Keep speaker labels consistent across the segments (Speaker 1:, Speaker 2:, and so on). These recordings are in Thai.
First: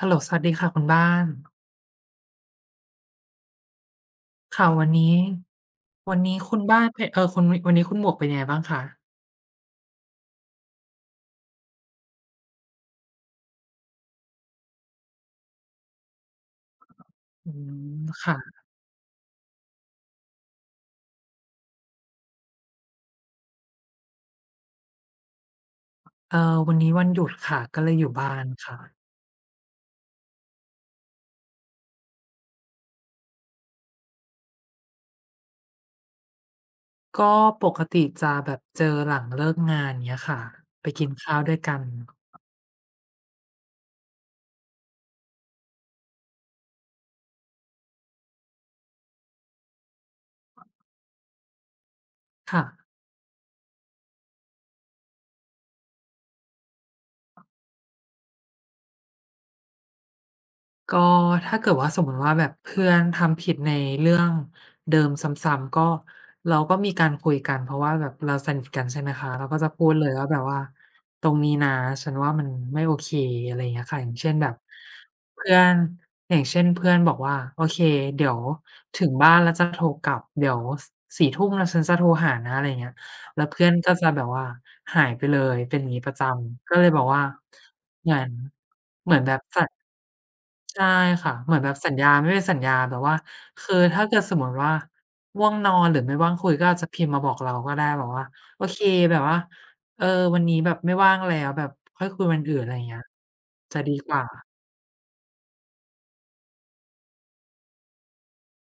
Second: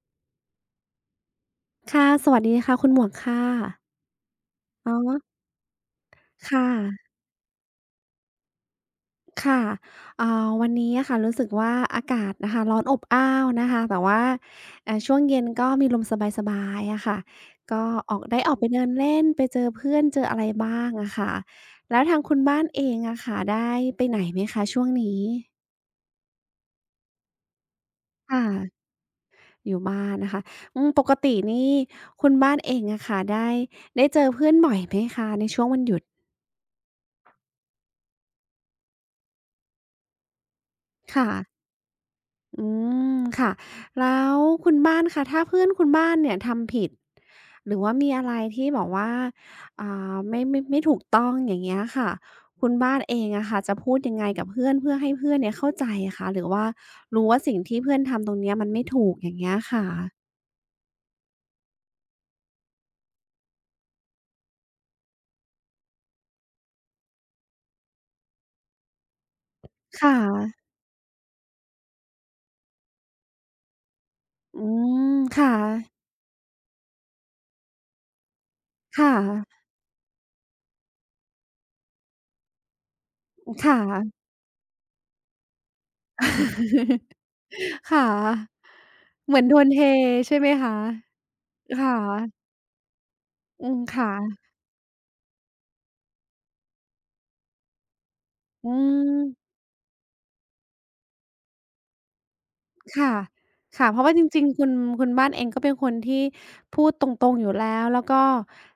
Speaker 1: ฮัลโหลสวัสดีค่ะคุณบ้าน
Speaker 2: ค่ะสวัสดีค่ะคุณหมวกค่ะ
Speaker 1: ค่ะวัน
Speaker 2: อ๋อ
Speaker 1: นี้วันนี้
Speaker 2: ค
Speaker 1: คุณบ้านเป็
Speaker 2: ่ะ
Speaker 1: นเออคุณวันนี้คุณหมวกเป็นยังไงบ้างคะ
Speaker 2: ค่ะอ่าวันนี้อะค่ะรู้สึกว่าอากาศนะคะร้อนอบอ้าวนะคะแต่ว่าช่วงเย็นก็มีลมสบายๆอะค่ะ
Speaker 1: อื
Speaker 2: ก็
Speaker 1: ม
Speaker 2: ออ
Speaker 1: ค่ะ
Speaker 2: กไปเดินเล่นไปเจอเพื่อนเจออะไรบ้างอะค่ะแล้วทางคุณบ้านเองอะค่ะได้ไปไหนไหมคะช่วงนี้
Speaker 1: วันนี้วันหยุดค่ะก็เลยอยู่บ้าน
Speaker 2: ค่ะ
Speaker 1: ค่ะ
Speaker 2: อยู่บ้านนะคะอืมปกตินี่คุณบ้านเองอะค่ะได้เจอเพื่อนบ่อยไหมคะในช่วงวันหยุด
Speaker 1: ก็ปกติจะแบบเจอหลังเลิกงานเงี้ยค่ะไปกิน
Speaker 2: ค่ะ
Speaker 1: ข้าวด้วยกัน
Speaker 2: อืมค่ะแล้วคุณบ้านคะถ้าเพื่อนคุณบ้านเนี่ยทำผิดหรือว่ามีอะไรที่แบอกว่าอ่าไม่ถูกต้องอย่างเงี้ยค่ะ
Speaker 1: ค่ะ
Speaker 2: คุณบ้านเองอะค่ะจะพูดยังไงกับเพื่อนเพื่อให้เพื่อนเนี่ยเข้าใจอะคะหรือว่ารู้ว่าสิ่งที่เพื่อนทำตรงเนี้ยมันไม่ถูกอย่างเงี้ยค่ะ
Speaker 1: ก็ถ้าเกิดว่าสมมุติว่าแบบเพื่อนทำผิดในเรื่องเดิมซ้ำๆก็เราก็มีการคุยกันเพราะว่าแบบเราสนิทกันใช่ไหมคะเราก็จะพูดเลย
Speaker 2: ค่ะ
Speaker 1: ว่าแบบว่าตรงนี้นะฉันว่ามันไม่โอเคอะไรอย่างเงี้ยค่ะอย่างเช่นแบบ
Speaker 2: อืมค่ะ
Speaker 1: เพื่อนอย่างเช่นเพื่อนบอกว่าโอเคเดี๋ยวถึง
Speaker 2: ค่ะ
Speaker 1: บ้านแล้วจะโทรกลับเดี๋ยวส4ทุ่มแล้วฉันจะโทรหานะอะไรอย่างเงี้ยแล้วเพื่
Speaker 2: ค
Speaker 1: อนก็จะ
Speaker 2: ่ะ
Speaker 1: แบบว่าหายไปเลยเป็นอย่างงี้ประจำก็เลยบอก ว่า
Speaker 2: ค่ะ
Speaker 1: เหมือนเหมือนแบ
Speaker 2: เหมื
Speaker 1: บ
Speaker 2: อนโด
Speaker 1: ส
Speaker 2: นเทใช่ไหมคะ
Speaker 1: ใช่ค่ะเหมือนแบบสั
Speaker 2: ค่ะ
Speaker 1: ญญาไม่เป็นสัญญาแบบว่า
Speaker 2: อื
Speaker 1: คือ
Speaker 2: ม
Speaker 1: ถ้า
Speaker 2: ค่ะ
Speaker 1: เกิดสมมติว่าง่วงนอนหรือไม่ว่างคุยก็อาจจะพิมพ์มาบอกเราก็ได้แบบว่าโอ
Speaker 2: อื
Speaker 1: เคแบบว่า
Speaker 2: ม
Speaker 1: เออวันนี้แบบไม่ว่างแล้วแบบค่อยคุยวันอื่นอะไรเงี้ย
Speaker 2: ค่ะ
Speaker 1: จะ
Speaker 2: ค่ะ
Speaker 1: ดี
Speaker 2: เพราะ
Speaker 1: ก
Speaker 2: ว่าจ
Speaker 1: ว่า
Speaker 2: ริงๆคุณบ้านเองก็เป็นคนที่พูดตรงๆ อยู่แล้ว แล้วก็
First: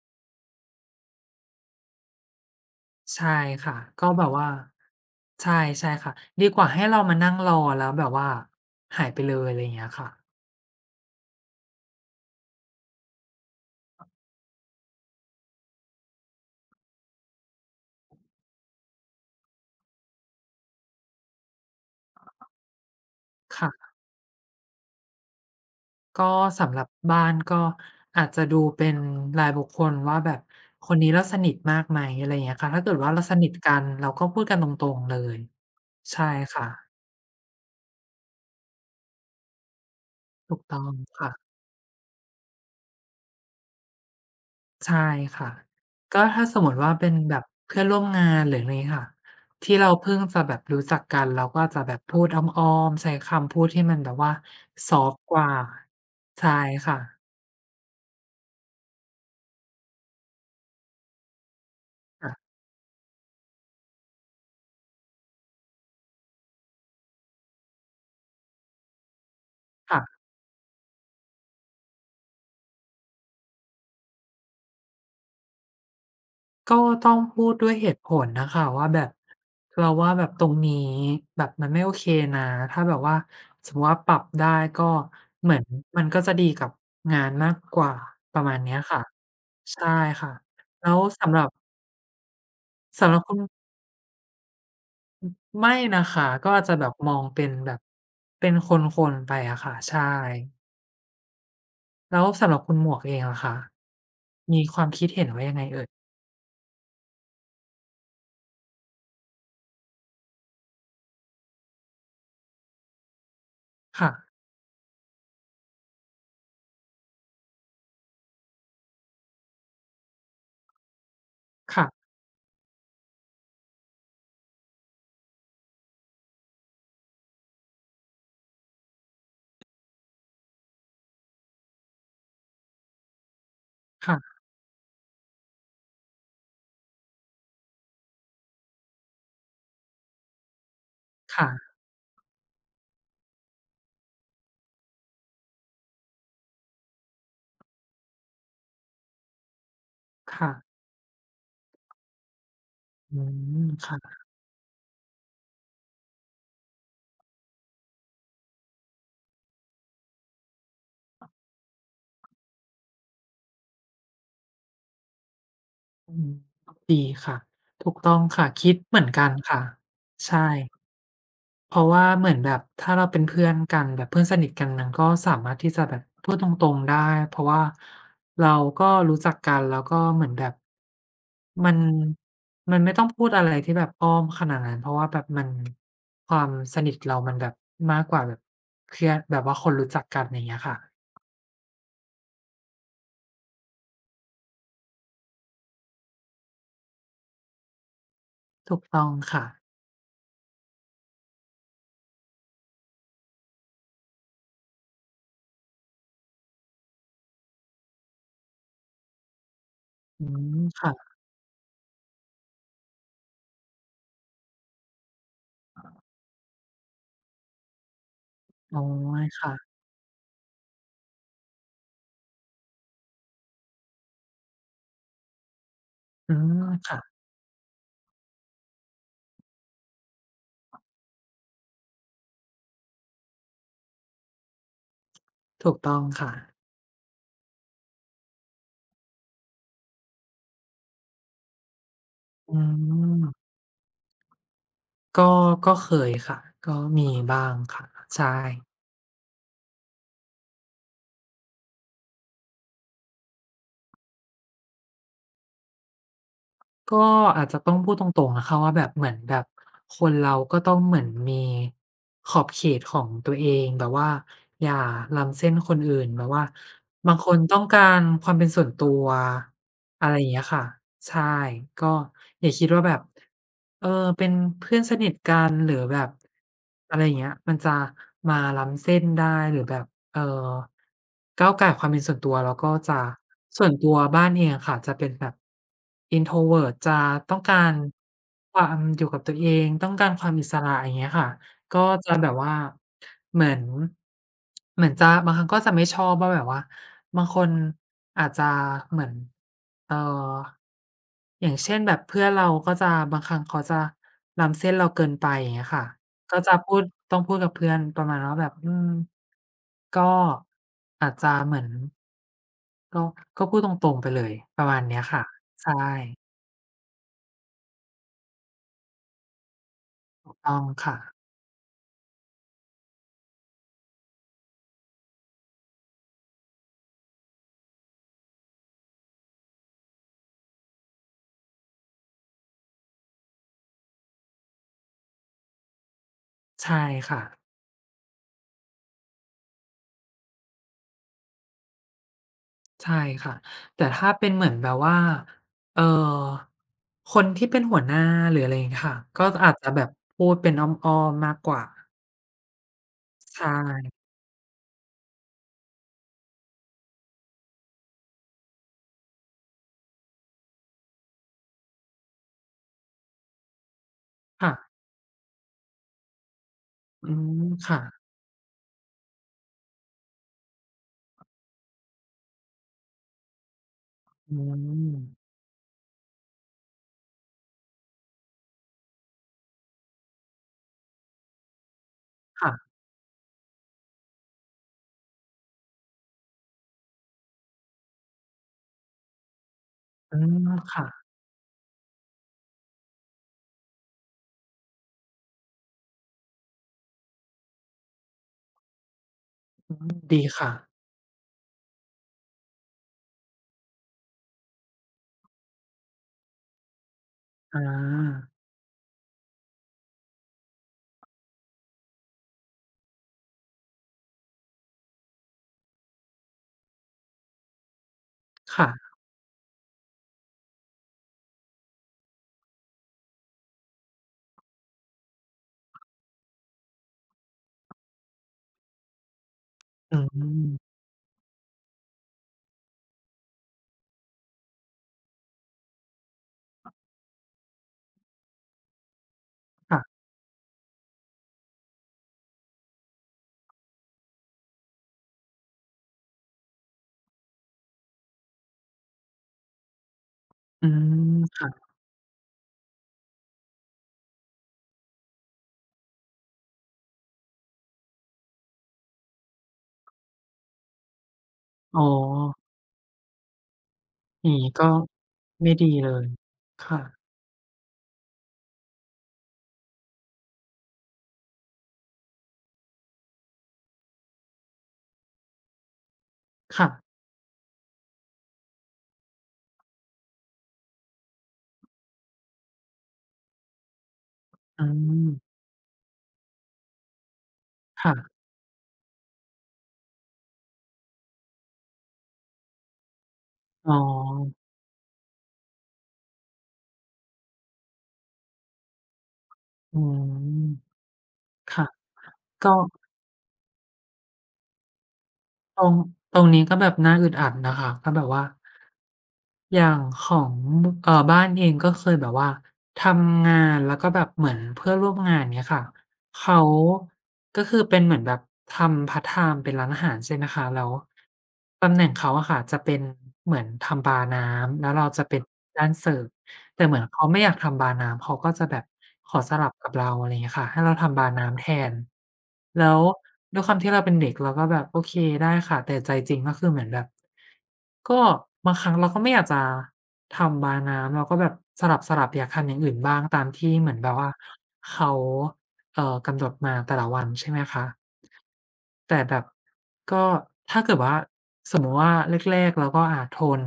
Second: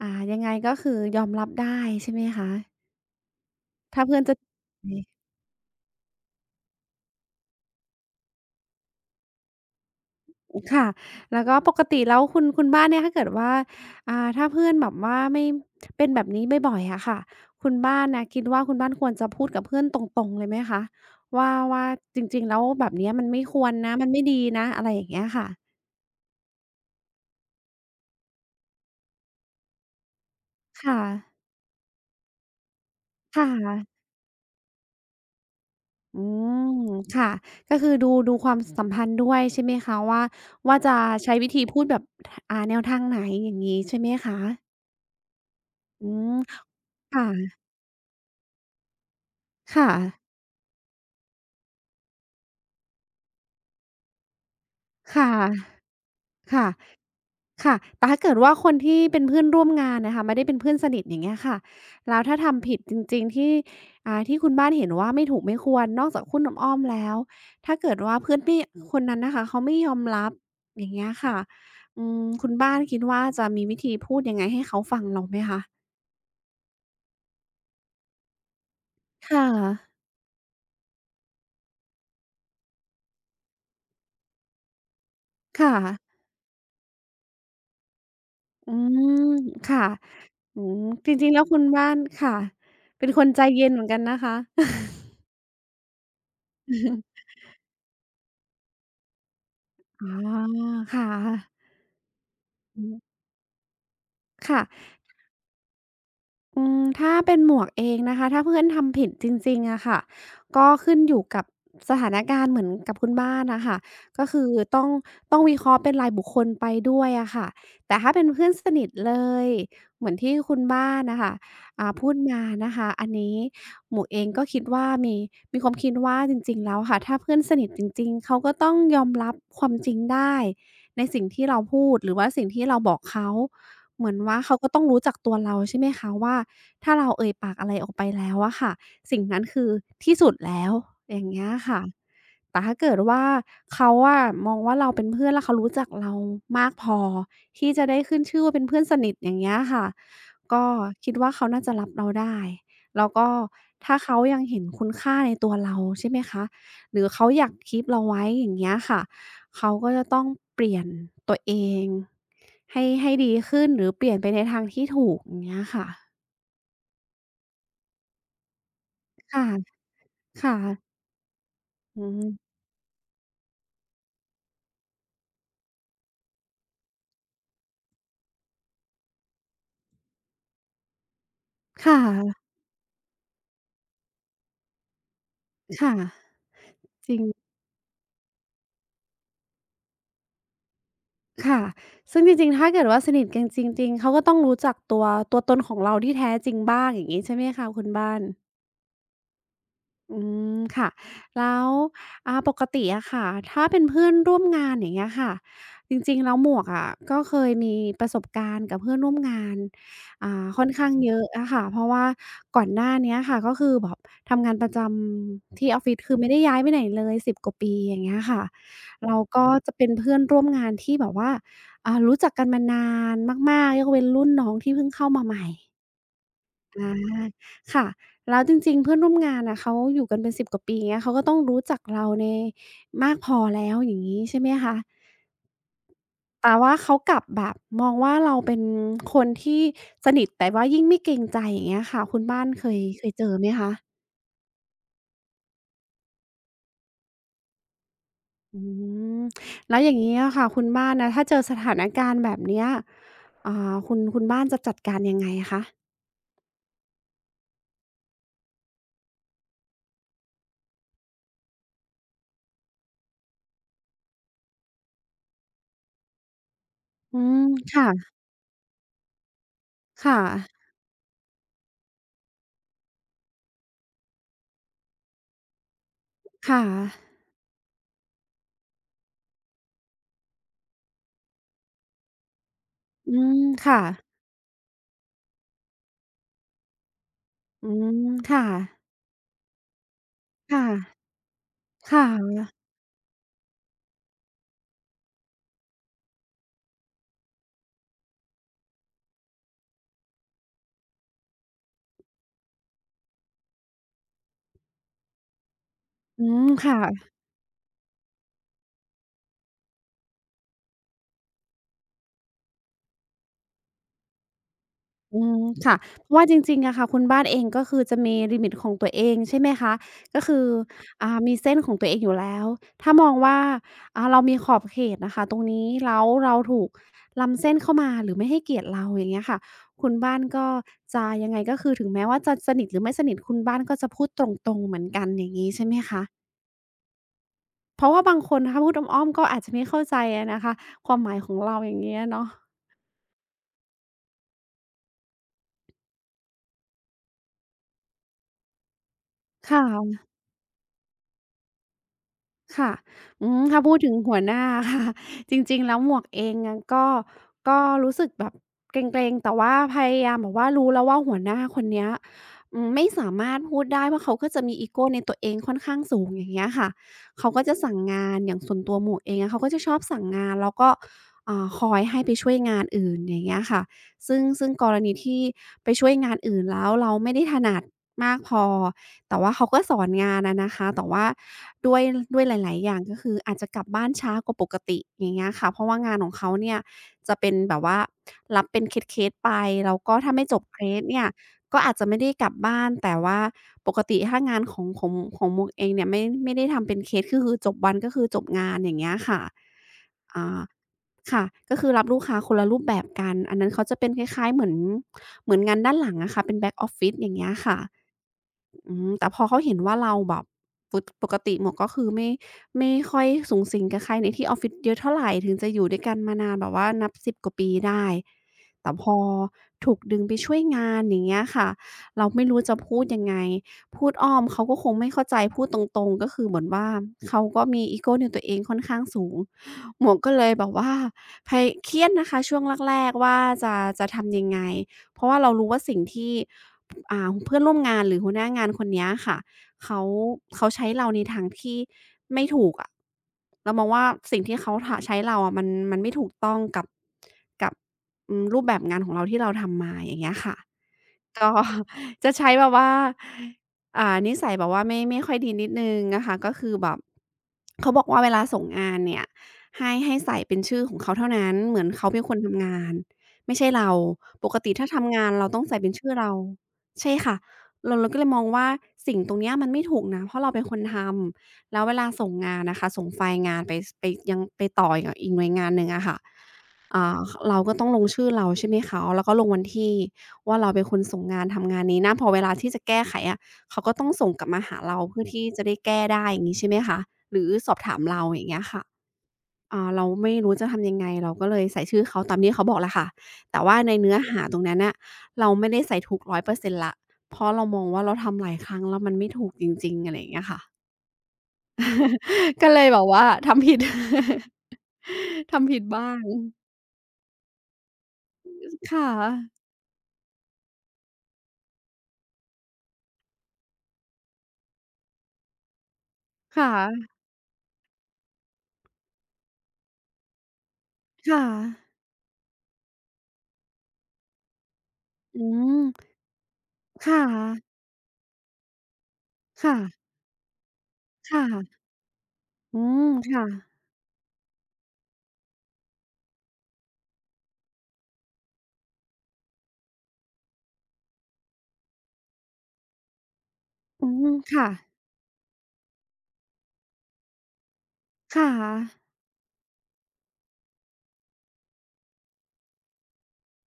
Speaker 2: ยังไงก็คือยอมรับได้ใช่ไหมคะ
Speaker 1: ใช่ค่ะ
Speaker 2: ถ้า
Speaker 1: ก็
Speaker 2: เพื่อ
Speaker 1: แบ
Speaker 2: น
Speaker 1: บ
Speaker 2: จะ
Speaker 1: ว่า ใช่ใช่ค่ะดีกว่าให้เรามานั่งรอแล้วแบบว่าหายไปเลยอะไรเงี้ยค่ะ
Speaker 2: ค่ะแล้วก็ปกติแล้วคุณบ้านเนี่ยถ้าเกิดว่าถ้าเพื่อนแบบว่าไม่เป็นแบบนี้บ่อยๆอะค่ะคุณบ้านนะคิดว่าคุณบ้านควรจะพูดกับเพื่อนตรงๆเลยไหมคะว่าจริงๆแล้วแบบเนี้ยมันไม่ควร
Speaker 1: ค่ะ
Speaker 2: นะมันไม่ดีนะอะไรอย่างเงี้ยค่ะ
Speaker 1: ก็สำหรับบ้านก็อาจจะดูเป็นรายบุคคลว่าแบบคน
Speaker 2: ค่ะ
Speaker 1: นี้เราสนิทมากไหมอะไรอย่างเงี้ยค่ะถ้าเกิดว่าเราสนิ
Speaker 2: ค่ะ
Speaker 1: ทกันเราก็พูดกันตรงๆเลย
Speaker 2: อื
Speaker 1: ใช่ค่ะ
Speaker 2: มค่ะก็คือดูความสัมพันธ์ด้วยใช่ไหมคะ
Speaker 1: ถูก
Speaker 2: ว่า
Speaker 1: ต้อง
Speaker 2: จะ
Speaker 1: ค่ะ
Speaker 2: ใช้วิธีพูดแบบแนวทางไหนอย่างงี้ใช่ไหมคะ
Speaker 1: ใช่ค่ะ
Speaker 2: อื
Speaker 1: ก็
Speaker 2: ม
Speaker 1: ถ้าสมมติว่าเป็นแบบ
Speaker 2: ค่ะ
Speaker 1: เพื่อนร่วมงานหรืออะไรงี้ค่ะที่เรา
Speaker 2: ค่ะ
Speaker 1: เพิ่งจะแบบรู้จักกันเราก็อาจจะแบบพูดอ้อมๆใช้คำพูดที่มันแบบว่าซอฟต์
Speaker 2: ค่ะ
Speaker 1: กว่าใช่
Speaker 2: ค่ะ
Speaker 1: ค่ะ
Speaker 2: ค่ะแต่ถ้าเกิดว่าคนที่เป็นเพื่อนร่วมงานน่ะค่ะไม่ได้เป็นเพื่อนสนิทอย่างเงี้ยค่ะแล้วถ้า
Speaker 1: ค่ะ
Speaker 2: ทำผิดจริงๆที่ที่คุณบ้านเห็นว่าไม่ถูกไม่ควรนอกจากคุณอ้อมๆแล้วถ้าเกิดว่าเพื่อนที่คนนั้นน่ะค่ะเขาไม่ยอม
Speaker 1: ค่ะ
Speaker 2: รับอย่างเงี้ยค่ะอืมคุณบ้านคิดว่าจะมีวิธีพูดยังไงให้เขาฟังเราไหมคะ
Speaker 1: ก็ต้องพูดด้วยเหตุผลนะคะว่าแบบ
Speaker 2: ค่ะ
Speaker 1: เราว่าแบบตรงนี้แบบมันไม่โอเคนะถ้าแบบว่าสมมุติว่าปรับได้ก็เหมือน
Speaker 2: ค่ะ
Speaker 1: มันก็จะดีกับงานมากกว่าประมาณ
Speaker 2: อื
Speaker 1: เนี้ยค่ะ
Speaker 2: มค่ะ
Speaker 1: ใช่ค่ะ
Speaker 2: อืม
Speaker 1: แล้ว
Speaker 2: จริง
Speaker 1: สำ
Speaker 2: ๆ
Speaker 1: ห
Speaker 2: แล้
Speaker 1: รั
Speaker 2: ว
Speaker 1: บ
Speaker 2: คุณบ้านค่ะเป็
Speaker 1: สำ
Speaker 2: น
Speaker 1: หรับ
Speaker 2: คน
Speaker 1: คุ
Speaker 2: ใจ
Speaker 1: ณ
Speaker 2: เย็นเหมือนกันนะคะ
Speaker 1: ไม่นะคะก็อาจจะแบบมองเป็นแบบเป็นคนๆไปอะค่ะใช่
Speaker 2: อ๋อค่ะ
Speaker 1: แล้วสำหรับคุณ
Speaker 2: อื
Speaker 1: หมว
Speaker 2: ม
Speaker 1: กเองล่ะคะมีความ
Speaker 2: ค่ะ
Speaker 1: คิดเห็นว่ายังไงเอ่ย
Speaker 2: อืมถ้าเป็นหมวกเองนะคะถ้าเพื่อนทำผิดจริงๆอะค่ะก็ขึ้นอยู่กับสถานการณ์เหมือนกับคุณบ้านนะคะ
Speaker 1: ค่ะ
Speaker 2: ก็คือต้องต้องวิเคราะห์เป็นรายบุคคลไปด้วยอะค่ะแต่ถ้าเป็นเพื่อนสนิทเลยเหมือนที่คุณบ้านนะคะ
Speaker 1: ๆ
Speaker 2: พูดมานะคะอันนี้หมวกเองก็คิดว่ามีความคิดว่าจริงๆแล้วค่ะถ้าเพื่อนสนิทจริงๆเขาก็ต้องยอมรับความจริงได้ในสิ่งที่เราพูดหรือว่าสิ่งที่เราบอกเขา
Speaker 1: ๆ
Speaker 2: เหมือน
Speaker 1: ค่ะ
Speaker 2: ว่าเขาก็ต้องรู้จักตัวเราใช่ไหมคะว่า ถ้าเราเอ่ยปากอะไรออกไปแล้วอะค่ะสิ่งนั้นคือที่สุดแล้วอย่างเงี้ย
Speaker 1: ค่ะ
Speaker 2: ค่ะแต่ถ้าเกิดว่าเขาอะมองว่าเราเป็นเพื่อนแล้วเขารู้จักเรามากพอที่จะได้ขึ้นชื่อว่าเป็นเพื่อนสนิทอย่างเงี้ยค่ะ
Speaker 1: ค่ะ
Speaker 2: ก็คิดว่าเขาน่าจะรับเราได้ แล้ว
Speaker 1: อื
Speaker 2: ก็
Speaker 1: ม
Speaker 2: ถ้าเขา
Speaker 1: ค่ะ
Speaker 2: ยังเห็นคุณค่าในตัวเราใช่ไหมคะหรือเขาอยาก keep เราไว้อย่างเงี้ยค่ะเขาก็จะต้องเปลี่ยนตัวเองให้ดีขึ้นหรือเปลี่ยนไปในทางที่ถูกอย่างเงี้ยค่ะ
Speaker 1: อืมดีค่ะถูกต้องค่ะคิดเหมือนกัน
Speaker 2: ค่ะ
Speaker 1: ค่ะใช่
Speaker 2: ค่ะ
Speaker 1: เพราะ
Speaker 2: อื
Speaker 1: ว่าเหมือนแบ
Speaker 2: ม
Speaker 1: บถ้าเราเป็นเพื่อนกันแบบเพื่อนสนิทกันมันก็สามารถที่จะแบบพูดตรงๆได้เพราะว่าเราก็รู้จักกันแล้วก็เหมือนแบบมัน
Speaker 2: ค่ะ
Speaker 1: มันไม่ต้องพูดอะไรที่แบบอ้อมขนาดนั้นเพราะว่าแบบมัน
Speaker 2: ค่ะ
Speaker 1: ความสนิท
Speaker 2: จ
Speaker 1: เรา
Speaker 2: ริง
Speaker 1: มันแบบมากกว่าแบบเพื่อนแบบว่าคนรู้จักกันอย่างเงี้ยค่ะ
Speaker 2: ค่ะ ซึ่งจริงๆ ถ้าเกิดว่าสนิทกันจริงๆ เขาก็ต้องรู้จักตัวตนของเราที่แท้จริงบ้างอย่างงี้ใช่ไหมคะคุณบ้าน
Speaker 1: ถูกต้องค่ะ
Speaker 2: อืมค่ะแล้วปกติอะค่ะถ้าเป็นเพื่อนร่วมงานอย่างเงี้ยค่ะจริงๆแล้วหมวกอะก็เคยมีประสบการณ์กับเพื่อนร่วมงาน
Speaker 1: อื
Speaker 2: ค่
Speaker 1: ม
Speaker 2: อนข้างเย
Speaker 1: ค่ะ
Speaker 2: อะอะค่ะเพราะว่าก่อนหน้าเนี้ยค่ะก็คือแบบทำงานประจำที่ออฟฟิศคือไม่ได้ย้ายไปไหนเลยสิบกว่าปีอย่างเงี้ยค่ะ
Speaker 1: อ๋อ
Speaker 2: เราก็
Speaker 1: ค่ะ
Speaker 2: จะเป็นเพื่อนร่วมงานที่แบบว่ารู้จักกันมานานมากๆยกเว้นรุ่นน้องที่เพิ่งเข้ามาใหม่
Speaker 1: อืม
Speaker 2: อา
Speaker 1: ค่ะ
Speaker 2: ค่ะแล้วจริงๆเพื่อนร่วมงานน่ะเขาอยู่กันเป็นสิบกว่าปีอย่างเงี้ยเขาก็ต้องรู้จักเราในมากพอแล้วอย่างงี้ใช่ไหมคะ
Speaker 1: ถูกต้องค่ะ
Speaker 2: แต่ว่าเขากลับแบบมองว่าเราเป็นคนที่สนิทแต่ว่ายิ่งไม่เกรงใจอย่างเงี้ยค่ะคุณบ้าน
Speaker 1: อื
Speaker 2: เคยเจอ
Speaker 1: ม
Speaker 2: ไหมคะ
Speaker 1: ก็ก็เคยค่ะก็มีบ้างค่ะใช่
Speaker 2: อืมแล้วอย่างงี้อะค่ะคุณบ้านนะถ้าเจอสถานการณ์แบบเนี้ยอ่าคุณคุณบ้านจะจัดการยังไงคะ
Speaker 1: ก็อาจจะต้องพูดตรงๆนะคะว่าแบบเหมือนแบบคนเราก็ต้องเหมือนมีขอบเขตของตัวเองแบบว่าอย่าล้ำเส้นคนอื่นแบบว่าบาง
Speaker 2: อื
Speaker 1: ค
Speaker 2: ม
Speaker 1: นต้องการ
Speaker 2: ค่ะ
Speaker 1: ความเป็นส่วนตัวอะไร
Speaker 2: ค่ะ
Speaker 1: อย่างเงี้ยค่ะใช่ก็อย่าคิดว่าแบบเออเป็นเพื่อนสนิทกันหรือแบบ
Speaker 2: ค่ะ
Speaker 1: อะไรอย่างเงี้ยมันจะมาล้ำเส้นได้หรือแบบเอ่อก้าวก่ายความเป็นส่วนตัวแล้วก็จะ
Speaker 2: อืม
Speaker 1: ส่วน
Speaker 2: ค่ะ
Speaker 1: ตัวบ้านเองอะค่ะจะเป็นแบบ introvert จะต้องกา
Speaker 2: อื
Speaker 1: ร
Speaker 2: มค่ะ
Speaker 1: ความอยู่กับตัวเองต้องการความอิ
Speaker 2: ค
Speaker 1: สระอย่าง
Speaker 2: ่ะ
Speaker 1: เงี้ยค่ะก็
Speaker 2: ค่ะ
Speaker 1: จะแบบว่าเหมือนเหมือนจะบางครั้งก็จะไม่ชอบว่าแบบว่าบางคนอาจจะเหมือนเอ่ออย่างเช่นแบบเพื่อนเราก็จะบางครั้งเขาจะล้ำเส้นเราเกินไปอย่างเงี้ยค่ะ
Speaker 2: อื
Speaker 1: ก็
Speaker 2: ม
Speaker 1: จะพู
Speaker 2: ค่ะ
Speaker 1: ดต้องพูดกับเพื่อนประมาณว่าแบบอืมก็อาจจะเหมือนก็ก็พูดตรงๆไปเลยประมาณเนี้ย
Speaker 2: อื
Speaker 1: ค่ะ
Speaker 2: ม
Speaker 1: ใช่
Speaker 2: ค่ะเพราะว่าจริงๆอะค่ะคุณบ้านเองก็คือจะมีลิมิตของตัวเองใช่ไหมคะก็
Speaker 1: ถูก
Speaker 2: คือ
Speaker 1: ต้องค่ะ
Speaker 2: มีเส้นของตัวเองอยู่แล้ว ถ้ามองว่าเรามีขอบเขตนะคะตรงนี้แล้วเราถูกล้ำเส้นเข้ามาหรือไม่ให้เกียรติเราอย่างเงี้ยค่ะคุณบ้านก็จะยังไงก็คือถึงแม้ว่าจะสนิทหรือไม่สนิทคุณบ้านก็จะพูดตรงๆ เหมือนกันอย่างงี้ใช่ไหมคะ
Speaker 1: ใช่ค่ะ
Speaker 2: เพราะว่าบางคนนะคะพูดอ้อมๆก็อาจจะไม่เข้าใจอะนะคะความหมายของเราอย่างเงี้ยเนาะ
Speaker 1: ใช่ค่ะแต่ถ้าเป็นเหมือนแบบว่าเอ่อคนที่เป็นหัวหน้าหรืออะไรอย่างเงี้ยค่ะก็
Speaker 2: ค
Speaker 1: อาจจะแบบ
Speaker 2: ่ะ
Speaker 1: พูดเป็นอ้อมๆมากกว่า
Speaker 2: ค่ะอืม
Speaker 1: ใช่
Speaker 2: ถ้าพูดถึงหัวหน้าค่ะ จริงๆแล้วหมวกเองอะก็ก็รู้สึกแบบเกร็งๆแต่ว่าพยายามแบบว่ารู้แล้วว่าหัวหน้าคนเนี้ยอืมไม่สามารถพูดได้เพราะเขาก็จะ
Speaker 1: ค่ะ
Speaker 2: มีอีโกในตัวเองค่อนข้างสูงอย่างเงี้ยค่ะ
Speaker 1: อื
Speaker 2: เขาก็
Speaker 1: ม
Speaker 2: จะสั่ง
Speaker 1: ค่ะ
Speaker 2: งานอย่างส่วนตัวหมวกเองอะเขาก็จะชอบสั่งงานแล้วก็คอยให้ไปช่วยงานอื่นอย่างเงี้ยค่ะซึ่ง
Speaker 1: อื
Speaker 2: ซึ่งกรณี
Speaker 1: ม
Speaker 2: ที่ไปช่วยงานอื่นแล้วเราไม่ได้ถนัด มากพอแต่ว่าเขาก็สอนงานอะนะคะแต่ว่าด้วยด้วยหลายๆอ
Speaker 1: ค่ะ
Speaker 2: ย่างก็คืออาจจะกลับบ้านช้ากว่าปกติอย่างเงี้ยค่ะเพราะว่างานของเขาเนี่ยจะเป็นแบบว่ารับเป็นเคสๆไปแล้วก็ถ้า
Speaker 1: อื
Speaker 2: ไม่จบ
Speaker 1: ม
Speaker 2: เคส
Speaker 1: ค่ะ
Speaker 2: เนี่ยก็อาจจะไม่ได้กลับบ้าน แต่ว่าปกติถ้างานของของหมวกเองเนี่ยไม่ได้ทำเป็นเคสก็คือจบวันก็คือจบงานอย่างเงี้ยค่ะ
Speaker 1: อืมดี
Speaker 2: อ่า
Speaker 1: ค่ะ
Speaker 2: ค่ะก็คือรับลูกค้าคนละรูปแบบกันอันนั้นเขาจะเป็นคล้ายๆเหมือนเหมือนงานด้านหลังอะค่ะเป็น Back Office อย่างเงี้ย
Speaker 1: อ
Speaker 2: ค่ะ
Speaker 1: า
Speaker 2: อืมแต่พอเขาเห็นว่าเราแบบปกติหมวกก็คือไม่ค่อยสุงสิงกับใครในที่ออฟฟิศเยอะเท่าไรถึงจะอยู่ด้วยกันมานานแบบว่านับ10กว่าปีได้แต่พ
Speaker 1: ค่ะ
Speaker 2: อถูกดึงไปช่วยงานอย่างเงี้ยค่ะเราไม่รู้จะพูดยังไงพูดอ้อมเขาก็คงไม่เข้าใจพูดตรงๆก็คือเหมือนว่าเขาก็มีอีโกในตัวเองค่อนข้างสูงหม
Speaker 1: อื
Speaker 2: วกก็เลยแบบว่า
Speaker 1: ม
Speaker 2: เครียดนะคะช่วงแรกๆว่าจะจะทำยังไง เพราะว่าเรารู้ว่าสิ่งที่เพื่อนร่วมงานหรือหัวหน้างานคนเนี้ยค่ะ
Speaker 1: ค่ะ
Speaker 2: เขาเขาใช้เราในทางที่ไม่ถูกอะเรามองว่าสิ่งที่เขาทใช้เราอะมันไม่ถูกต้องกับกับอืมรูปแบบงานของเราที่เราทำมาอย่างเงี้ยค่ะ
Speaker 1: อืม
Speaker 2: ก็
Speaker 1: ค่ะ
Speaker 2: จะใช้แบบว่านิสัยแบบว่าไม่ค่อยดีนิดนึงนะคะก็คือแบบเขาบอกว่าเวลาส่งงานเนี่ยให้ใส่เป็นชื่อของเขาเท่านั้นเหมือน
Speaker 1: อ๋อ
Speaker 2: เขาเป็นคนทำงานไม่ใช่เรา
Speaker 1: อ
Speaker 2: ป
Speaker 1: ย่าง
Speaker 2: ก
Speaker 1: งี้
Speaker 2: ติ
Speaker 1: ก็
Speaker 2: ถ้าทำงานเราต้อง
Speaker 1: ไม่
Speaker 2: ใส่
Speaker 1: ดี
Speaker 2: เป็น
Speaker 1: เล
Speaker 2: ชื่อ
Speaker 1: ย
Speaker 2: เรา
Speaker 1: ค
Speaker 2: ใช่
Speaker 1: ่ะ
Speaker 2: ค่ะเราก็เลยมองว่าสิ่งตรงเนี้ยมันไม่ถูกนะเพราะเราเป็นคนทำแล้วเวลาส่งงานนะคะส่งไฟล์งานไปไปยังไปต่อกับอีกหน่วยงานหนึ่งอะค่ะ
Speaker 1: ค่ะ
Speaker 2: อ่าเราก็ต้องลงชื่อเราใช่ไหมคะแล้วก็ลงวันที่ว่าเราเป็นคนส่งงานทำงานนี้นะพอเวลาที่จะแก้ไขอะเขาก็ต้องส่งกลับมาหา
Speaker 1: อื
Speaker 2: เราเพื่อ
Speaker 1: ม
Speaker 2: ที่จะได้แก้ได้อย่างงี้ใช่ไหมคะหรือสอบถามเราอ
Speaker 1: ค่ะ
Speaker 2: ย่างเงี้ยค่ะเราไม่รู้จะทำยังไงเราก็เลยใส่ชื่อเขาตามที่เขาบอกแหละค่ะแต่ว่า
Speaker 1: อ๋
Speaker 2: ใน
Speaker 1: อ
Speaker 2: เนื้อหาตรงนั้นน่ะเราไม่ได้ใส่ถูก100%แล้วเพราะเรามองว่าเราทำหลายครั้งแล้วมันไม่ถูกจริง
Speaker 1: อื
Speaker 2: ๆอะไรอย่างเงี้ยค่ะ
Speaker 1: ม ค่ะ
Speaker 2: ก็
Speaker 1: ก็
Speaker 2: เลยแบบว่าทำผิด ทำ
Speaker 1: ต
Speaker 2: ผิด
Speaker 1: รง
Speaker 2: บ้าง
Speaker 1: ตรงนี้ก็แบบน่าอึดอัดนะคะก็แบบว่า
Speaker 2: ค่ะ
Speaker 1: อย่างของบ้านเองก็เคยแบบว่าทำงานแล้วก็แบบเหมือนเพื่อนร่วมงานเงี้ยค่ะเขา
Speaker 2: ค่ะ
Speaker 1: ก็คือเป็นเหมือนแบบทำพาร์ตไทม์เป็นร้านอาหารใช่ไหมคะแล้ว
Speaker 2: ค่ะ
Speaker 1: ตำแหน่งเขาอะค่ะจะเป็นเหมือนทำบาร์น้ำแล้วเราจะเป็น
Speaker 2: อืม
Speaker 1: ด้านเสิร์ฟ แต่เหมือน
Speaker 2: ค่
Speaker 1: เขาไม่อยาก
Speaker 2: ะ
Speaker 1: ทำบาน้ำเขาก็จะแบบขอสลับกับ
Speaker 2: ค่ะ
Speaker 1: เราอะไรอย่างเงี้ยค่ะให้เราทำบา
Speaker 2: ค
Speaker 1: น้ำแท
Speaker 2: ่ะ
Speaker 1: น
Speaker 2: อื
Speaker 1: แล้ว
Speaker 2: มค่ะ
Speaker 1: ด้วยความที่เราเป็นเด็กเราก็แบบโอเคได้ค่ะแต่ใจจริงก็คือเหมือนแบบก็บางครั้งเราก็ไม่อยากจะทำบาน้ำเราก็แบบสลับๆอยากทำอย่างอื่นบ้างตามที่เหมือน
Speaker 2: อื
Speaker 1: แบบ
Speaker 2: ม
Speaker 1: ว่า
Speaker 2: ค่ะ
Speaker 1: เขากำหนดมาแต่ละวันใช่ไหมคะ
Speaker 2: ค่ะ
Speaker 1: แต่แบบก็ถ้าเกิดว่าสมมุติว่าแรกๆเราก็อาทน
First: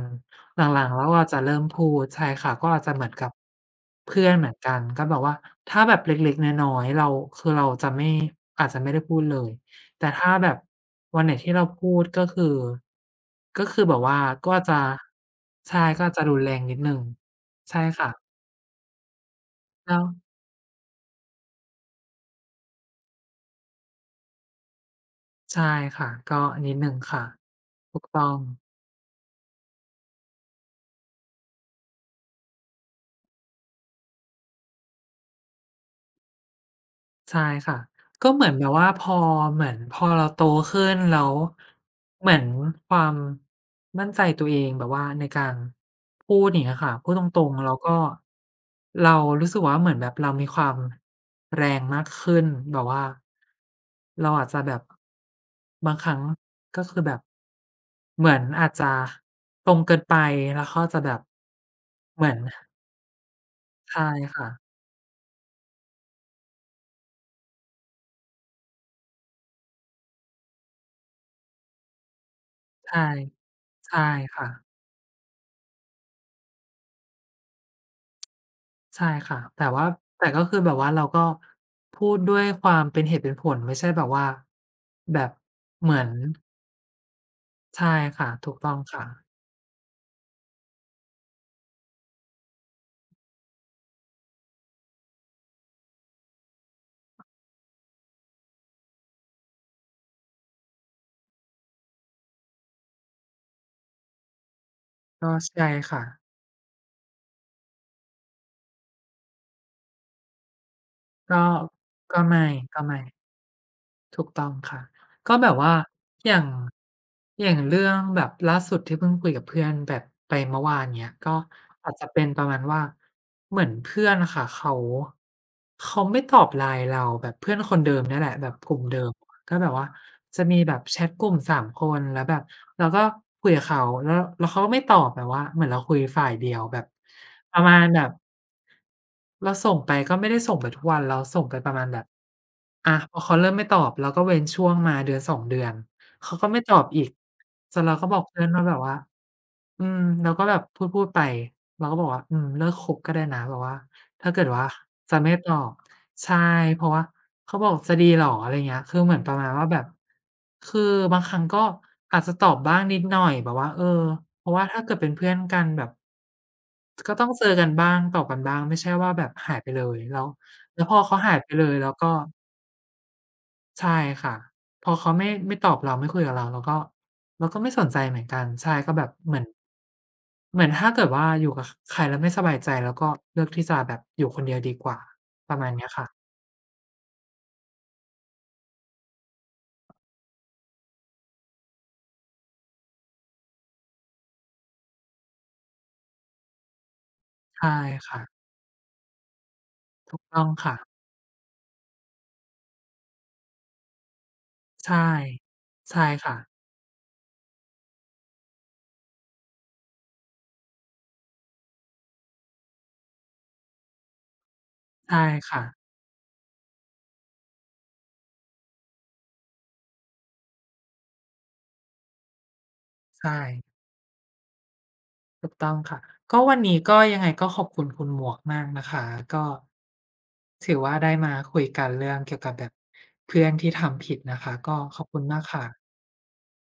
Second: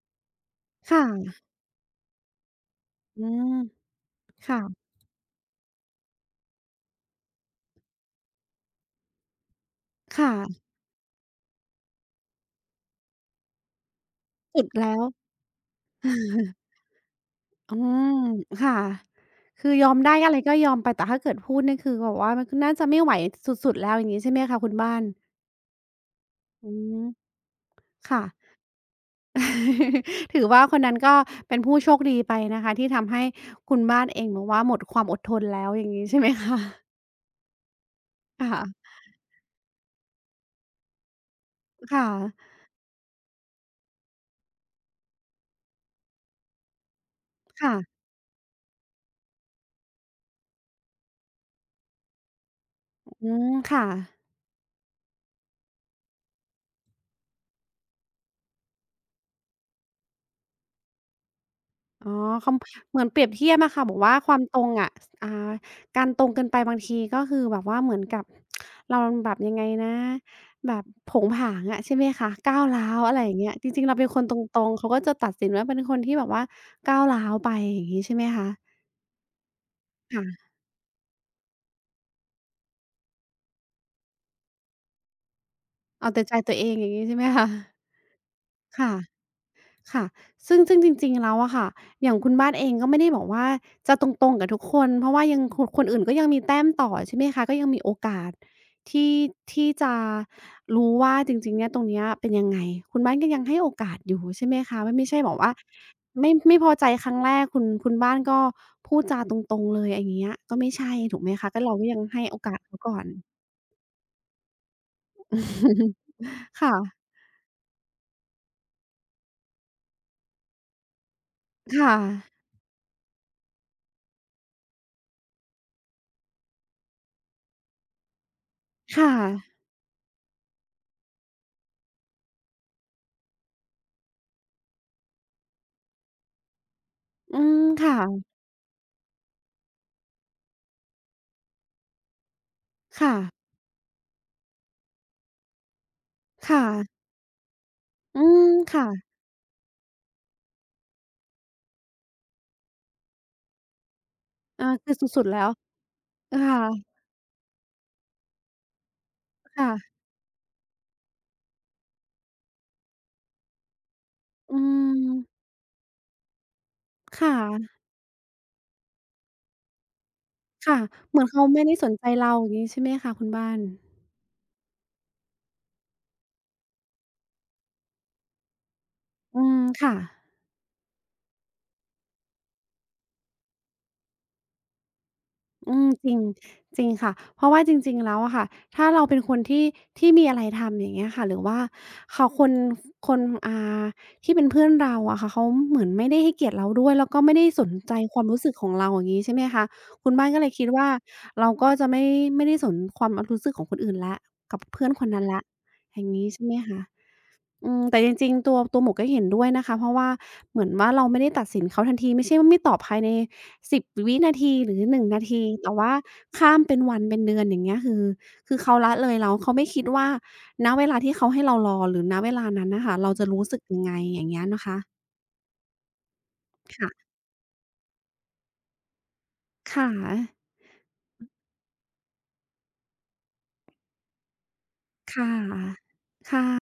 Speaker 1: หลังๆแล้วอะ
Speaker 2: ค่ะ
Speaker 1: จะเริ่มพูดใช่ค่ะก็อาจจะเหมือน
Speaker 2: อื
Speaker 1: กับ
Speaker 2: ม
Speaker 1: เพื่อนเหมือน
Speaker 2: ค่ะ
Speaker 1: กันก็แบบว่าถ้าแบบเล็กๆน้อยๆเราคือเราจะไม่อาจจะไม่ได้พูดเลยแต่ถ้า
Speaker 2: ค่ะ
Speaker 1: แบบวันไหนที่เราพูดก็คือแบบว่าก็
Speaker 2: สุด
Speaker 1: จะ
Speaker 2: แล้ว
Speaker 1: ใช่ก็จะรุน แรงนิดหนึ่ง
Speaker 2: อื
Speaker 1: ใช่ค่ะ
Speaker 2: มค่ะคือยอม
Speaker 1: แล้ว
Speaker 2: ได้อะไรก็ยอมไปแต่ถ้าเกิดพูดนี่คือแบบว่ามันก็น่าจะไม่ไหวสุดๆแล้วอย่างงี้ใช่ไหมคะคุณบ้าน
Speaker 1: ใช่ค่ะก็
Speaker 2: อื
Speaker 1: นิดหนึ่ง
Speaker 2: ม
Speaker 1: ค่ะถูกต้
Speaker 2: ค่ะ
Speaker 1: อง
Speaker 2: ถือว่าคนนั้นก็เป็นผู้โชคดีไปนะคะที่ทำให้คุณบ้านเองแบบว่าหมดความอดทนแล้วอย่างงี้ใช่ไหมคะ
Speaker 1: ใช่ค่ะก็เหมือนแบบว่า
Speaker 2: ค่ะ
Speaker 1: พอเหมือนพอเราโตขึ้นแล้ว
Speaker 2: ค่ะ
Speaker 1: เหมือนความมั่นใจตัวเองแบบว่าในการพูดอย่างเงี้ยค่ะพูดตรงๆแล้วก็
Speaker 2: ค่ะ
Speaker 1: เรารู้สึกว่าเหมือนแบบเรามีความแรงมากขึ้นแบบว่า
Speaker 2: อืมค่ะ
Speaker 1: เราอาจจะแบบบางครั้งก็คือแบบเหมือนอาจจะตรงเกินไปแล้วเขาอาจจะแบบ
Speaker 2: อ๋อ
Speaker 1: เหมือน
Speaker 2: คำเหมือนเปรียบเทียบอะค่ะ บอก
Speaker 1: ใช่
Speaker 2: ว่าความ
Speaker 1: ค่ะ
Speaker 2: ตรงอะสอ่าการตรงเกินไปบางทีก็คือแบบว่าเหมือนกับเราแบบยังไงนะแบบโผงผางอะใช่ไหมคะก้าวร้า
Speaker 1: ใช่
Speaker 2: วอะไรอย่างเงี้ยจริงๆเรา
Speaker 1: ใช่
Speaker 2: เป็นคนต
Speaker 1: ค่ะ
Speaker 2: รงๆเขาก็จะตัดสินว่าเป็นคนที่แบบว่าก้าวร้าวไปอย่างงี้ใช่ไหมคะ
Speaker 1: ใช่ค่ะ แต่ว่าแต่
Speaker 2: ค่ะ
Speaker 1: ก็คือแบบว่าเราก็พูดด้วยความเป็นเหตุเป็นผลไม่ใช่แบบว่าแบบเหมือน
Speaker 2: เอาแต่ใจตัวเองอย่างงี้ใช่ไหมคะ
Speaker 1: ใช่ค่ะถูกต้อง
Speaker 2: ค่ะ
Speaker 1: ค่ะ
Speaker 2: ค่ะซึ่งจริงๆแล้วอะค่ะอย่างคุณบ้านเองก็ไม่ได้บอกว่าจะตรงๆกับทุกคนเพราะว่ายังคนคนอื่นก็ยังมีแต้มต่อใช่ไหมคะก็ยังมีโอกาสที่ที่จะรู้ว่าจริงๆเนี่ยตรงเนี้ยเป็นยังไงคุณบ้านก็ยังให้โอกาสอยู่ใช่ไหมคะมันไม่ใช่แบ
Speaker 1: ก็
Speaker 2: บว่า
Speaker 1: ใช่ค่ะ
Speaker 2: ไม่พอใจครั้งแรกคุณบ้านก็พูดจาตรงๆเลยอย่างเงี้ยก็ไม่ใช่ถูกไหม
Speaker 1: ก็
Speaker 2: คะก็เราก็ยัง
Speaker 1: ก็
Speaker 2: ให้โอ
Speaker 1: ไม่
Speaker 2: กาสเขา
Speaker 1: ก็
Speaker 2: ก่อ
Speaker 1: ไม่
Speaker 2: น
Speaker 1: ถูกต้องค่ะก็แบบว่าอย่าง
Speaker 2: ค่ะ
Speaker 1: อย่างเรื่องแบบล่าสุดที่เพิ่งคุยกับเพื่อนแบบไปเมื่อวานเนี้ยก็อาจ
Speaker 2: ค่ะ
Speaker 1: จะเป็นประมาณว่าเหมือนเพื่อนอะค่ะเขาไม่ตอบไ i น e เราแบบเพื่อนคนเดิมเนี่ยแหละแบบกลุ่มเดิม
Speaker 2: ค่ะ
Speaker 1: ก็แบบว่าจะมีแบบแชทกลุ่มสามคนแล้วแบบเราก็คุยกับเขาแล้วเขาก็ไม่ตอบแบบว่าเหมือนเราคุยฝ่ายเดียวแบบ
Speaker 2: อื
Speaker 1: ป
Speaker 2: ม
Speaker 1: ระมาณ
Speaker 2: ค่ะ
Speaker 1: แบบ เราส่งไปก็ไม่ได้ส่งไปทุกวันเราส่งไปประมาณแบบอะพ
Speaker 2: ค่ะ
Speaker 1: อเขาเริ่มไม่ตอบเราก็เว้นช่วงมาเดือนสองเดือนเขาก็ไม่ตอบ
Speaker 2: ค่ะ
Speaker 1: อีกจนเราก็บอ
Speaker 2: อื
Speaker 1: กเพื่อน
Speaker 2: ม
Speaker 1: ว่าแบบ
Speaker 2: ค่ะ
Speaker 1: ว่าอืมเราก็แบบพูดๆไปเราก็บอกว่าอืมเลิกคบก็ได้นะแบบว่าถ้าเกิดว่า
Speaker 2: อาคือ
Speaker 1: จะ
Speaker 2: สุด
Speaker 1: ไม่
Speaker 2: ๆแล้
Speaker 1: ต
Speaker 2: ว
Speaker 1: อบ
Speaker 2: ค
Speaker 1: ใช่เพ
Speaker 2: ่ะ
Speaker 1: ราะว่าเขาบอกจะดีเหรออะไรเงี้ยคือเหมือนประมาณว่า
Speaker 2: ค่ะ
Speaker 1: แบบคือบางครั้งก็อาจจะตอบบ้างนิดหน่อยแบบว่าเออเพราะ
Speaker 2: อื
Speaker 1: ว่าถ้าเกิดเป็นเพื่อน
Speaker 2: ม
Speaker 1: กันแบบ ก็ต้อ
Speaker 2: ค่
Speaker 1: งเจอกัน
Speaker 2: ะ
Speaker 1: บ้างตอบกันบ้างไม่ใช่ว่าแบบหายไปเลยแล้ว
Speaker 2: ค่ะ
Speaker 1: แล้วพอ
Speaker 2: เห
Speaker 1: เขา
Speaker 2: มือน
Speaker 1: หาย
Speaker 2: เขา
Speaker 1: ไป
Speaker 2: ไม่
Speaker 1: เลย
Speaker 2: ได้ส
Speaker 1: แล้ว
Speaker 2: นใจ
Speaker 1: ก็
Speaker 2: เราอย่างงี้ใช่ไหมคะคุณบ้าน
Speaker 1: ใช่ค่ะพอเขาไม่ตอบเราไม่คุยกับเราเราก็เราก็ไม่สนใจเหมือนกันใช่ก็แบบเหมือ
Speaker 2: อื
Speaker 1: น
Speaker 2: มค่ะ
Speaker 1: เหมือนถ้าเกิดว่าอยู่กับใครแล้วไม่สบายใจเราก็เลือกที่จะแบบอยู่คนเดียวดีกว่าประมาณ
Speaker 2: อื
Speaker 1: เนี้
Speaker 2: ม
Speaker 1: ย
Speaker 2: จริง
Speaker 1: ค่ะ
Speaker 2: จริงค่ะเพราะว่าจริงๆแล้วอะค่ะถ้าเราเป็นคนที่มีอะไรทำอย่างเงี้ยค่ะหรือว่าเขาคนอ่าที่เป็นเพื่อนเราอะค่ะเขาเหมือนไม่ได้ให้เกียรติเราด้วยแล้วก็ไม่ได้สน
Speaker 1: ใช่
Speaker 2: ใจค
Speaker 1: ค่ะ
Speaker 2: วามรู้สึกของเราอย่างงี้ใช่ไหมคะคุณ
Speaker 1: ถูก
Speaker 2: บ้านก็
Speaker 1: ต้อ
Speaker 2: เล
Speaker 1: ง
Speaker 2: ยคิด
Speaker 1: ค่ะ
Speaker 2: ว่าเราก็จะไม่ได้สนความรู้สึกของคนอื่นแล้วกับเพื่อน
Speaker 1: ใช่
Speaker 2: คนนั้นแล้วอ
Speaker 1: ใช่
Speaker 2: ย่างงี้
Speaker 1: ค่ะ
Speaker 2: ใช่ไหมคะ อืมแต่จริงๆตัวหมวกก็เห็นด้วยนะคะเพราะว่าเหมือนว่าเราไม่ได้ตัดสินเขาทันทีไม่ใช่ว่าไม่ตอบภายใน10วินาทีหรือ1
Speaker 1: ใช่
Speaker 2: นาทีแต่
Speaker 1: ค่ะ
Speaker 2: ว่าข้ามเป็นวันเป็นเดือนอย่างเงี้ยคือคือเขาละเลยเราเขาไม่คิดว่าณเวลาที่เขาให้เรารอหรือณเวลานั้นน่ะค่ะเราจะ
Speaker 1: ใช่
Speaker 2: รู้สึกยังไงอย่างเงี้ยนะคะ
Speaker 1: ถูกต้องค่ะก็วันนี้ก็
Speaker 2: ค่ะ
Speaker 1: ยังไงก็ขอบคุณคุณหมวกมากนะคะก็
Speaker 2: ค่ะ
Speaker 1: ถือว่าได้มาคุยกันเรื่องเกี่ยวกับแบบเพื่อนที่ทำผิดนะคะก็ขอบคุณ
Speaker 2: ค่ะ
Speaker 1: มากค่ะ
Speaker 2: ค่ะ